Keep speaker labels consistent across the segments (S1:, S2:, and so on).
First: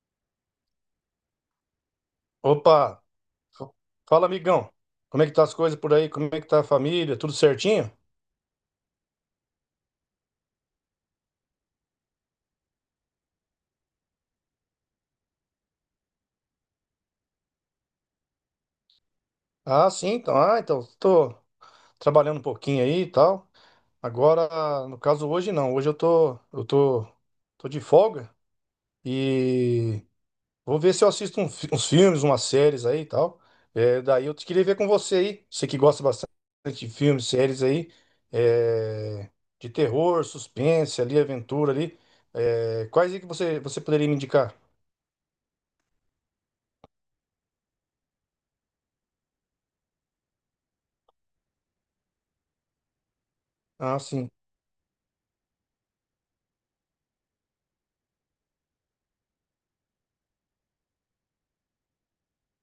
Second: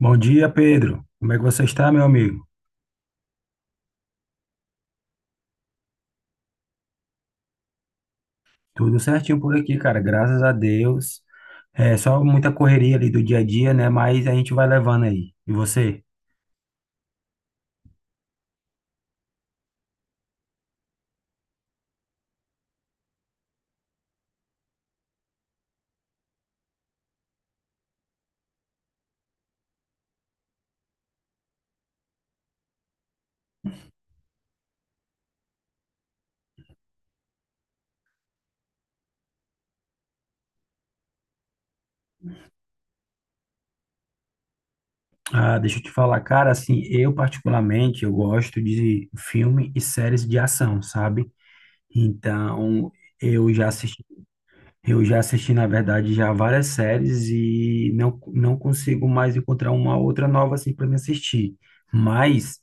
S1: Bom dia, Pedro. Como é que você está, meu amigo?
S2: Opa, f- fala, amigão, como é que tá as coisas por aí? Como é que tá a família? Tudo certinho?
S1: Tudo certinho por aqui, cara. Graças a Deus. É só muita correria ali do dia a dia, né? Mas a gente vai levando aí. E você?
S2: Ah, sim, então, tô trabalhando um pouquinho aí e tal. Agora, no caso hoje não, hoje eu tô, tô de folga e vou ver se eu assisto uns filmes, umas séries aí e tal. É, daí eu te queria ver com você aí, você que gosta bastante de filmes, séries aí, é, de terror, suspense ali, aventura ali. É, quais aí que você poderia me indicar?
S1: Ah, deixa eu te falar, cara, assim, eu particularmente, eu gosto de filme e séries de ação, sabe? Então, eu já
S2: Ah,
S1: assisti,
S2: sim.
S1: eu já assisti, na verdade, já várias séries e não consigo mais encontrar uma outra nova assim para me assistir. Mas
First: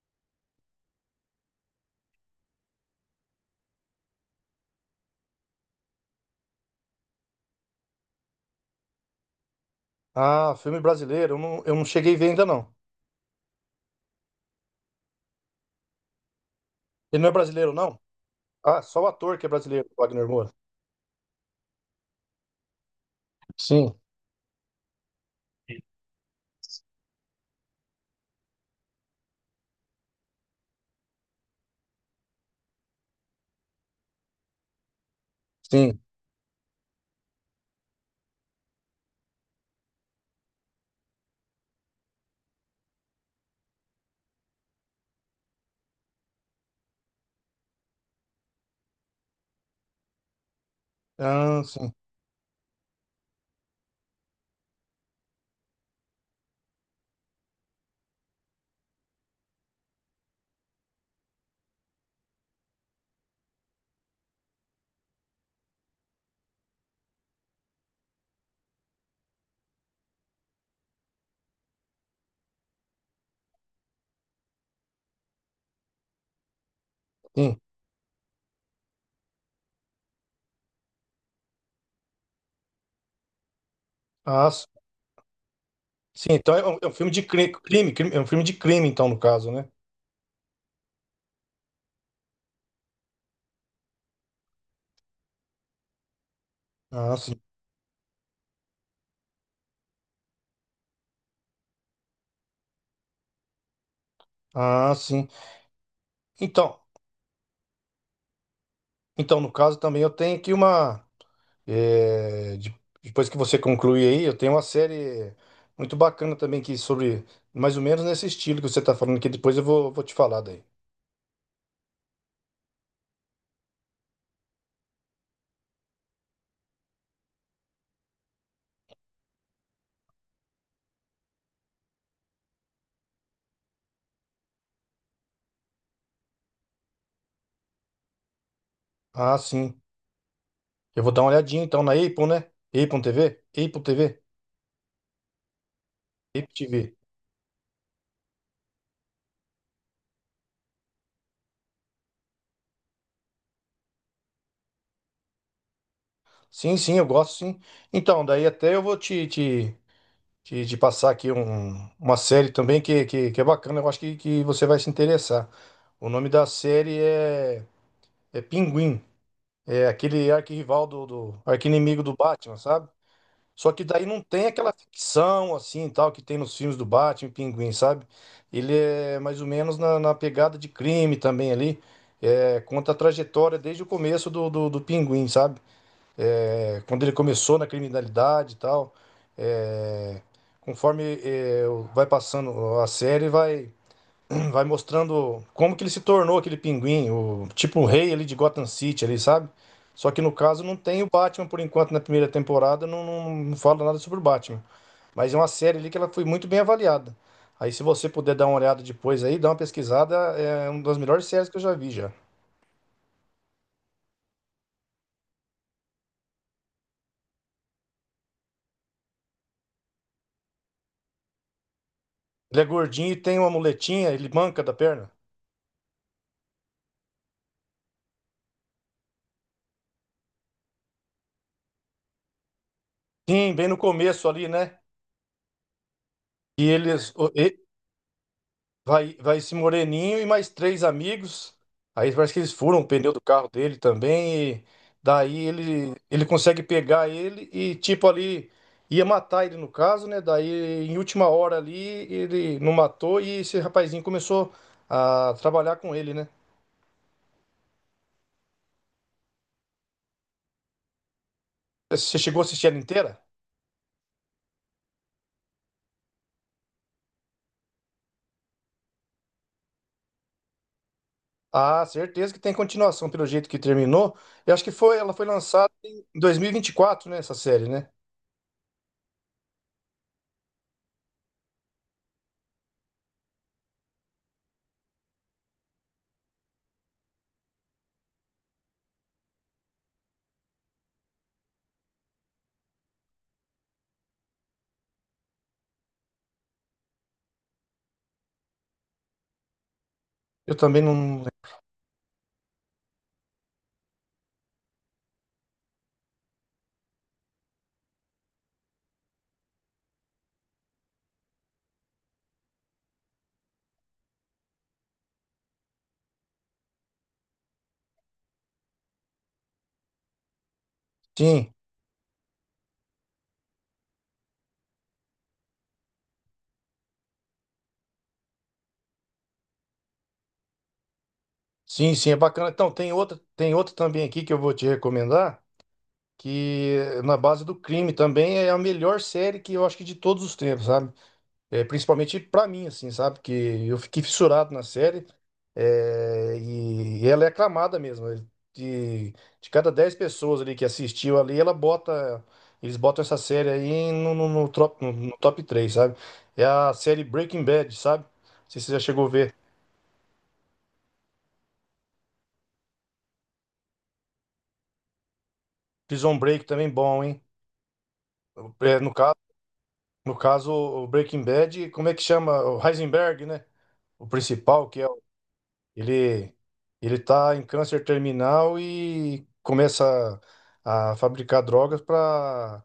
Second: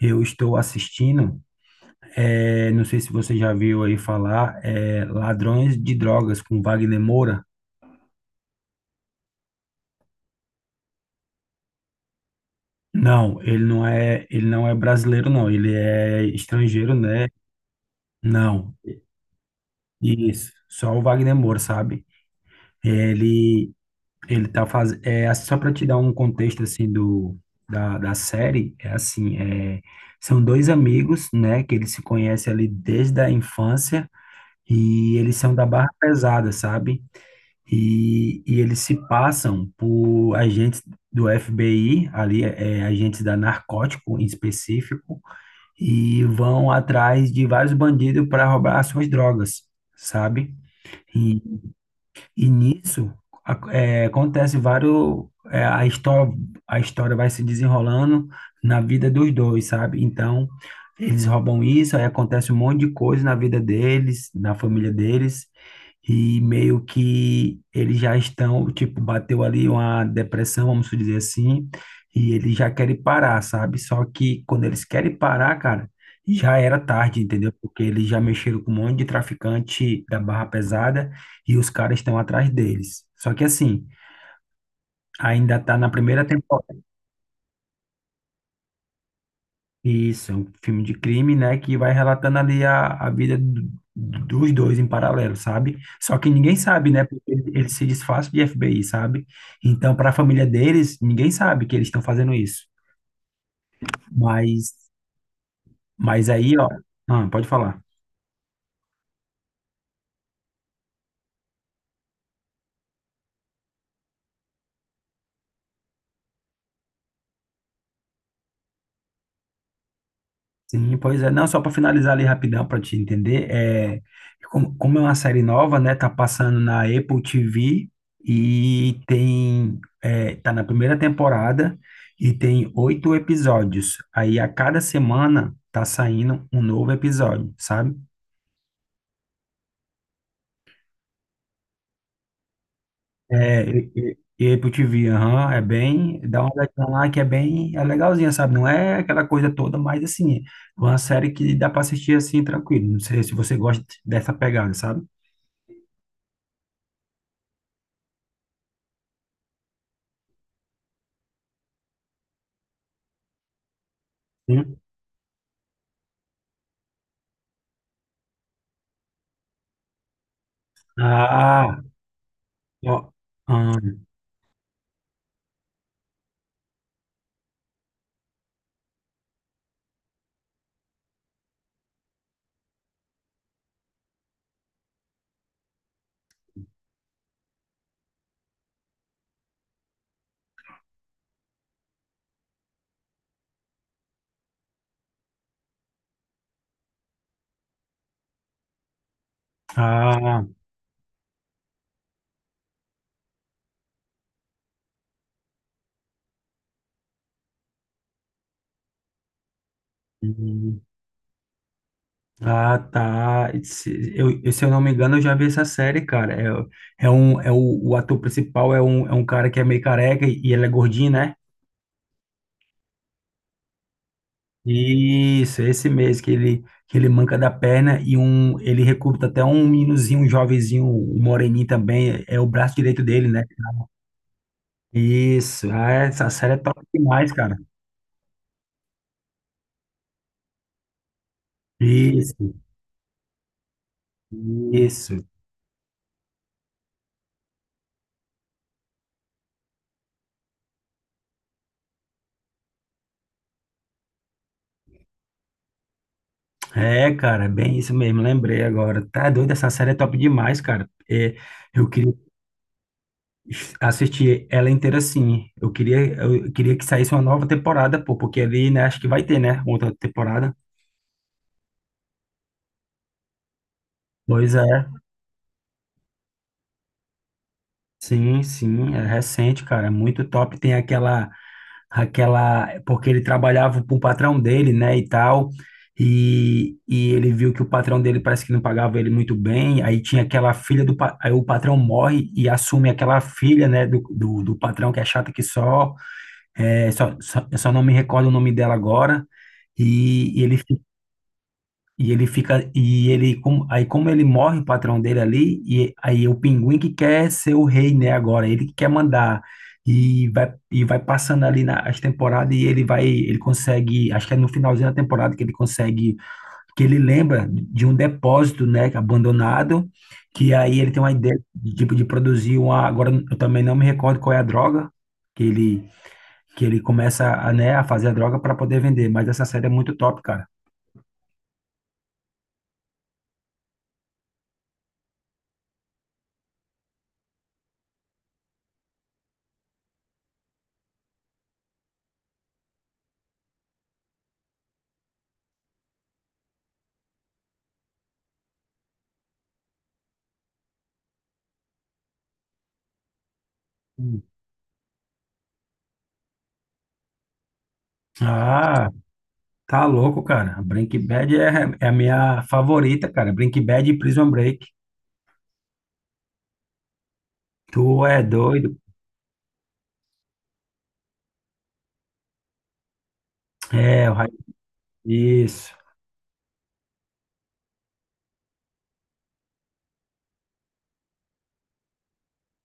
S1: eu estou assistindo. É, não sei se você já viu aí falar, Ladrões de Drogas com Wagner Moura.
S2: Ah, filme brasileiro, eu não, cheguei a ver ainda não.
S1: Não, ele não é brasileiro, não. Ele é estrangeiro,
S2: Ele
S1: né?
S2: não é brasileiro, não?
S1: Não.
S2: Ah, só o ator que é brasileiro, Wagner
S1: Isso.
S2: Moura.
S1: Só o Wagner Moura, sabe? Ele,
S2: Sim,
S1: ele tá fazendo. É, assim, só para te dar um contexto assim do da, da série, são dois amigos, né? Que eles se conhecem ali desde a infância e eles são da barra
S2: sim.
S1: pesada, sabe? E, eles se passam por agentes do FBI, ali, agentes da narcótico em específico, e vão atrás de vários bandidos para roubar as suas drogas, sabe?
S2: Ah, sim,
S1: E nisso acontece vários. A história vai se desenrolando na vida dos dois, sabe? Então, eles roubam isso, aí acontece um monte de coisa na vida deles, na família deles, e meio que eles já estão, tipo, bateu ali uma depressão, vamos dizer assim, e eles já querem parar, sabe? Só que quando eles querem parar, cara, já era tarde, entendeu?
S2: sim.
S1: Porque eles já mexeram com um monte de traficante da barra pesada e os caras estão atrás deles. Só que assim,
S2: Ah, sim.
S1: ainda tá na primeira
S2: Sim, então é
S1: temporada.
S2: um, filme de crime, crime, é um filme de crime, então, no caso, né?
S1: Isso, é um filme de crime, né, que vai relatando ali a vida dos dois em paralelo, sabe? Só que ninguém sabe, né,
S2: Ah,
S1: porque
S2: sim.
S1: eles se disfarçam de FBI, sabe? Então, para a família deles, ninguém sabe que eles estão fazendo isso. Mas,
S2: Ah, sim.
S1: mas aí, ó,
S2: Então,
S1: ah, pode falar.
S2: então no caso também eu tenho aqui uma. é, de- Depois que você concluir aí, eu tenho uma série muito bacana também, que sobre mais ou menos nesse estilo que você está falando, que depois eu vou, vou te falar daí.
S1: Sim, pois é. Não, só para finalizar ali rapidão para te entender, como, como é uma série nova, né? Tá passando na Apple TV e tem, tá na primeira temporada e tem oito episódios. Aí a cada semana tá saindo um novo episódio, sabe?
S2: Ah, sim. Eu vou dar uma olhadinha então na Apple, né? Apple TV?
S1: É,
S2: Apple TV?
S1: e Apple TV, aham, é bem, dá uma
S2: Apple
S1: olhadinha
S2: TV.
S1: lá que é bem, é legalzinha, sabe? Não é aquela coisa toda, mas assim, é uma série que dá para assistir assim tranquilo. Não sei se você gosta dessa pegada, sabe?
S2: Sim, sim, eu gosto, sim. Então, daí até eu vou te passar aqui uma série também que, que é bacana, eu acho que você vai se interessar. O nome da série é, é Pinguim. É aquele arquirrival do
S1: Ah,
S2: arqui-inimigo do Batman, sabe?
S1: ó, ah,
S2: Só que daí não tem aquela ficção assim, tal, que tem nos filmes do Batman, e Pinguim, sabe? Ele é mais ou menos na, na pegada de crime também ali. É, conta a trajetória desde o começo do Pinguim, sabe? É, quando ele começou na criminalidade e tal. É, conforme é, vai passando a série, vai vai mostrando como que ele se tornou aquele Pinguim, o tipo o rei ali de Gotham City ali, sabe? Só que no
S1: ah,
S2: caso não tem o Batman por enquanto na primeira temporada, não, não fala nada sobre o Batman. Mas é uma série ali que ela foi muito bem avaliada. Aí se você puder dar uma olhada depois aí, dar uma pesquisada, é
S1: hum,
S2: uma das melhores séries que eu já vi já.
S1: ah, tá. Se eu não me engano, eu já vi essa série, cara. O ator principal é um cara que é meio careca e ele é gordinho, né?
S2: Ele é gordinho e tem uma muletinha, ele manca da perna.
S1: Isso, esse mês que que ele manca da perna e um, ele recruta até um meninozinho, um jovenzinho, um moreninho também, é o braço direito dele, né?
S2: Sim, bem no começo ali, né?
S1: Isso, ah, essa série é
S2: E
S1: top
S2: eles,
S1: demais, cara.
S2: vai, vai esse moreninho e mais três amigos. Aí parece que
S1: Isso,
S2: eles furam o pneu do carro dele também. E
S1: isso.
S2: daí ele, ele consegue pegar ele e, tipo, ali ia matar ele no caso, né? Daí, em última hora ali, ele não matou e esse rapazinho começou a trabalhar com ele, né?
S1: É, cara, é bem isso mesmo, lembrei agora. Tá doido, essa série é top demais, cara. É, eu queria
S2: Você chegou a assistir ela inteira?
S1: assistir ela inteira assim. Eu queria que saísse uma nova temporada, pô, porque ali, né, acho que vai ter, né, outra temporada.
S2: Ah, certeza que tem continuação, pelo jeito que terminou. Eu
S1: Pois
S2: acho
S1: é,
S2: que foi, ela foi lançada em dois mil e vinte e quatro, né? Essa série, né?
S1: sim, é recente, cara, é muito top. Tem aquela, porque ele trabalhava para o patrão dele, né, e tal, e ele viu que o patrão dele parece que não pagava ele muito bem, aí tinha aquela filha aí o patrão morre e assume aquela filha, né, do patrão que é chata que só, só, eu só não me recordo o nome dela agora, e, e
S2: Eu
S1: ele
S2: também não.
S1: e ele fica, aí como ele morre, o patrão dele ali, e aí o pinguim que quer ser o rei, né, agora, ele que quer mandar, e vai passando ali as temporadas, e ele vai, ele consegue, acho que é no finalzinho da temporada que ele consegue, que ele lembra de um depósito, né, abandonado, que aí ele tem uma ideia
S2: Sim.
S1: de, tipo, de produzir uma, agora eu também não me recordo qual é a droga, que ele, que ele começa a, né, a fazer a droga para poder vender, mas essa série é muito top, cara.
S2: Sim, sim, é bacana. Então, tem outra também aqui que eu vou te recomendar, que é na base do crime também, é a melhor série, que eu acho que, de todos os tempos, sabe? É, principalmente pra mim, assim, sabe? Que eu fiquei fissurado na série é, e ela é aclamada mesmo. É. De, de cada 10 pessoas ali que assistiu ali, ela bota, eles botam essa série aí no, no top, no top 3, sabe? É a série Breaking Bad, sabe? Não sei se você já
S1: Ah,
S2: chegou a ver.
S1: tá louco, cara. Breaking Bad é, é a minha favorita, cara. Breaking Bad e Prison Break.
S2: Prison Break também bom, hein?
S1: Tu é doido?
S2: É. No caso, o Breaking Bad, como é que chama? O Heisenberg, né? O
S1: É,
S2: principal, que é.
S1: isso.
S2: Ele, ele tá em câncer terminal e começa a fabricar drogas para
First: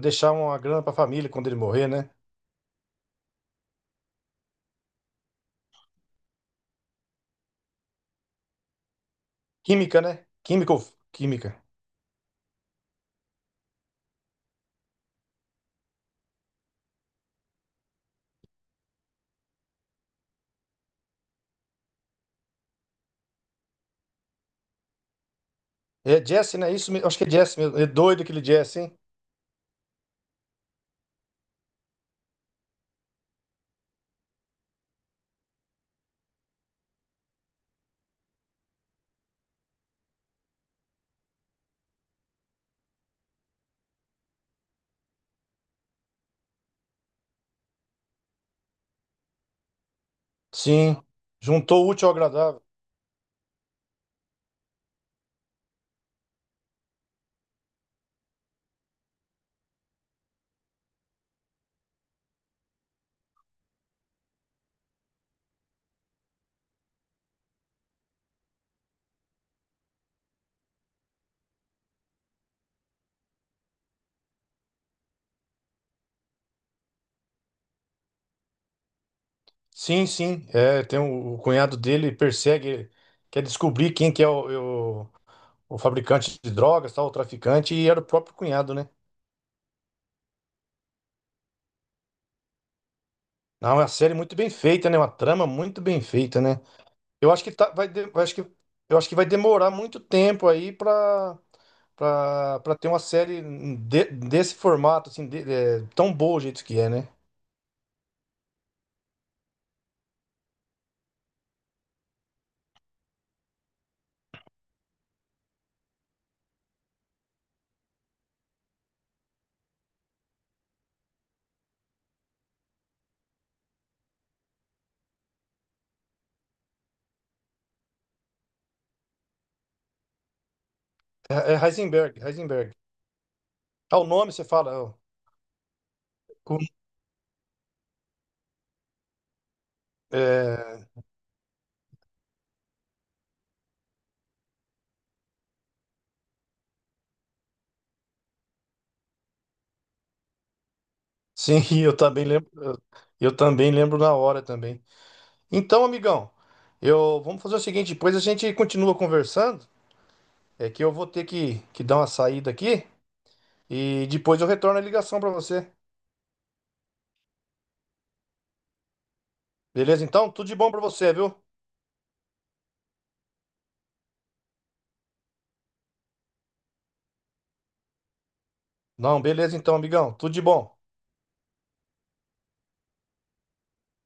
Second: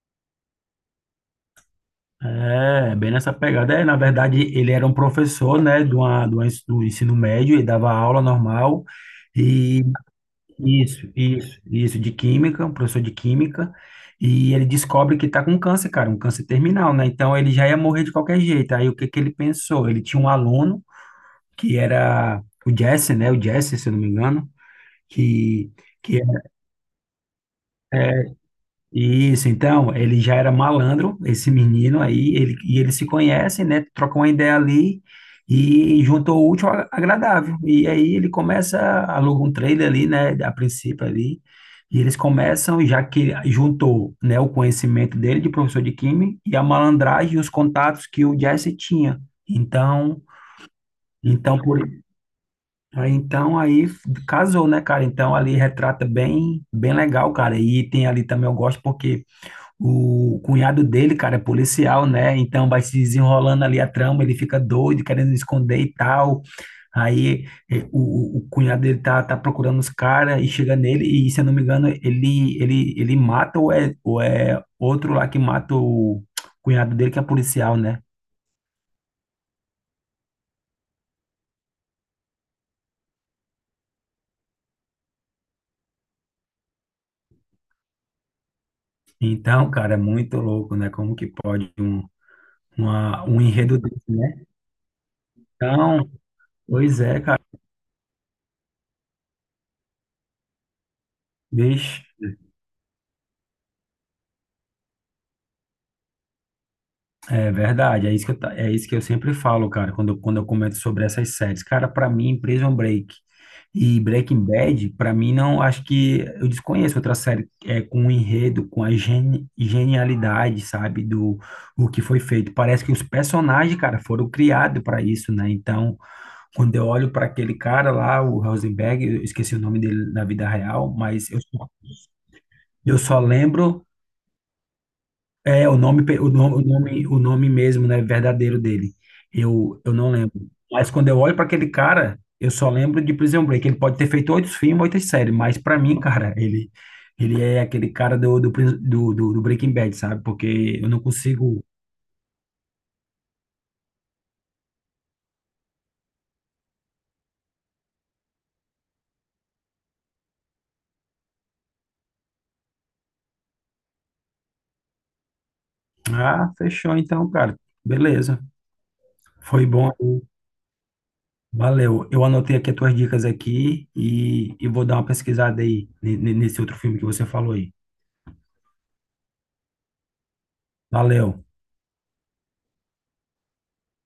S2: deixar uma grana para a família quando ele morrer, né?
S1: É, bem nessa pegada. É, na verdade, ele era um professor, né, de uma do ensino médio e dava aula normal. E
S2: Química, né? Química ou química?
S1: isso, de química, um professor de química. E ele descobre que tá com câncer, cara, um câncer terminal, né? Então ele já ia morrer de qualquer jeito. Aí o que que ele pensou? Ele tinha um aluno que era o Jesse, né? O Jesse, se eu não me engano, que, que é
S2: É Jesse, né? Isso, acho que é Jesse mesmo. É doido
S1: é
S2: aquele Jesse, hein?
S1: isso. Então, ele já era malandro, esse menino aí, ele, e eles se conhecem, né? Trocam uma ideia ali e juntou o útil ao agradável. E aí ele começa, aluga um trailer ali, né? A princípio ali. E eles começam, já que juntou, né, o conhecimento dele de professor de química e a malandragem e os contatos que o Jesse tinha. Então,
S2: Sim.
S1: então por,
S2: Juntou o útil ao agradável.
S1: Aí, casou, né, cara? Então, ali retrata bem, bem legal, cara. E tem ali também, eu gosto porque o cunhado dele, cara, é policial, né? Então, vai se desenrolando ali a trama, ele fica doido, querendo esconder e tal. Aí, o cunhado dele tá procurando os caras e chega nele e, se eu não me engano, ele mata ou é outro lá que mata o cunhado dele, que é policial, né?
S2: Sim, sim. É, tem o cunhado dele persegue, quer descobrir quem que é o- o fabricante de drogas, tal, o traficante, e era o próprio cunhado, né?
S1: Então, cara, é muito louco, né? Como que pode um
S2: Não, é
S1: enredo
S2: uma
S1: desse,
S2: série muito
S1: né?
S2: bem feita, né? Uma trama muito bem
S1: Então,
S2: feita, né?
S1: pois é,
S2: Eu
S1: cara,
S2: acho que tá, vai, eu acho que vai demorar muito tempo aí pra,
S1: bicho,
S2: pra ter uma série desse formato, assim, é, tão boa o jeito que é, né?
S1: é verdade, é isso que eu sempre falo, cara, quando eu comento sobre essas séries. Cara, pra mim, Prison Break e Breaking Bad, pra mim, não, acho que eu desconheço outra série com o enredo, com a genialidade, sabe, do o que foi feito. Parece que os personagens, cara, foram criados pra isso, né? Então, quando eu olho pra aquele cara lá, o Rosenberg, eu esqueci o nome dele na vida real,
S2: É, é Heisenberg, Heisenberg.
S1: eu só lembro.
S2: Ah, o nome você fala. Ó,
S1: É, o nome, pe- o nome, o
S2: com-
S1: nome, o nome mesmo, né, verdadeiro dele. Eu não lembro.
S2: é,
S1: Mas quando eu olho para aquele cara, eu só lembro de Prison Break. Ele pode ter feito oito filmes, oito séries, mas para mim, cara, ele é aquele cara do, do, Pris- do, do- do Breaking Bad, sabe? Porque eu não
S2: sim,
S1: consigo.
S2: eu também lembro. Eu também lembro na hora também. Então, amigão, eu vamos fazer o seguinte, depois a gente continua conversando. É que eu vou ter que dar uma saída aqui e depois eu retorno a ligação pra você.
S1: Ah, fechou então, cara. Beleza. Foi bom.
S2: Beleza, então? Tudo de bom pra você, viu?
S1: Valeu. Eu anotei aqui as tuas dicas aqui e vou dar uma pesquisada aí nesse outro filme que você falou aí.
S2: Não, beleza então, amigão. Tudo de bom.
S1: Valeu.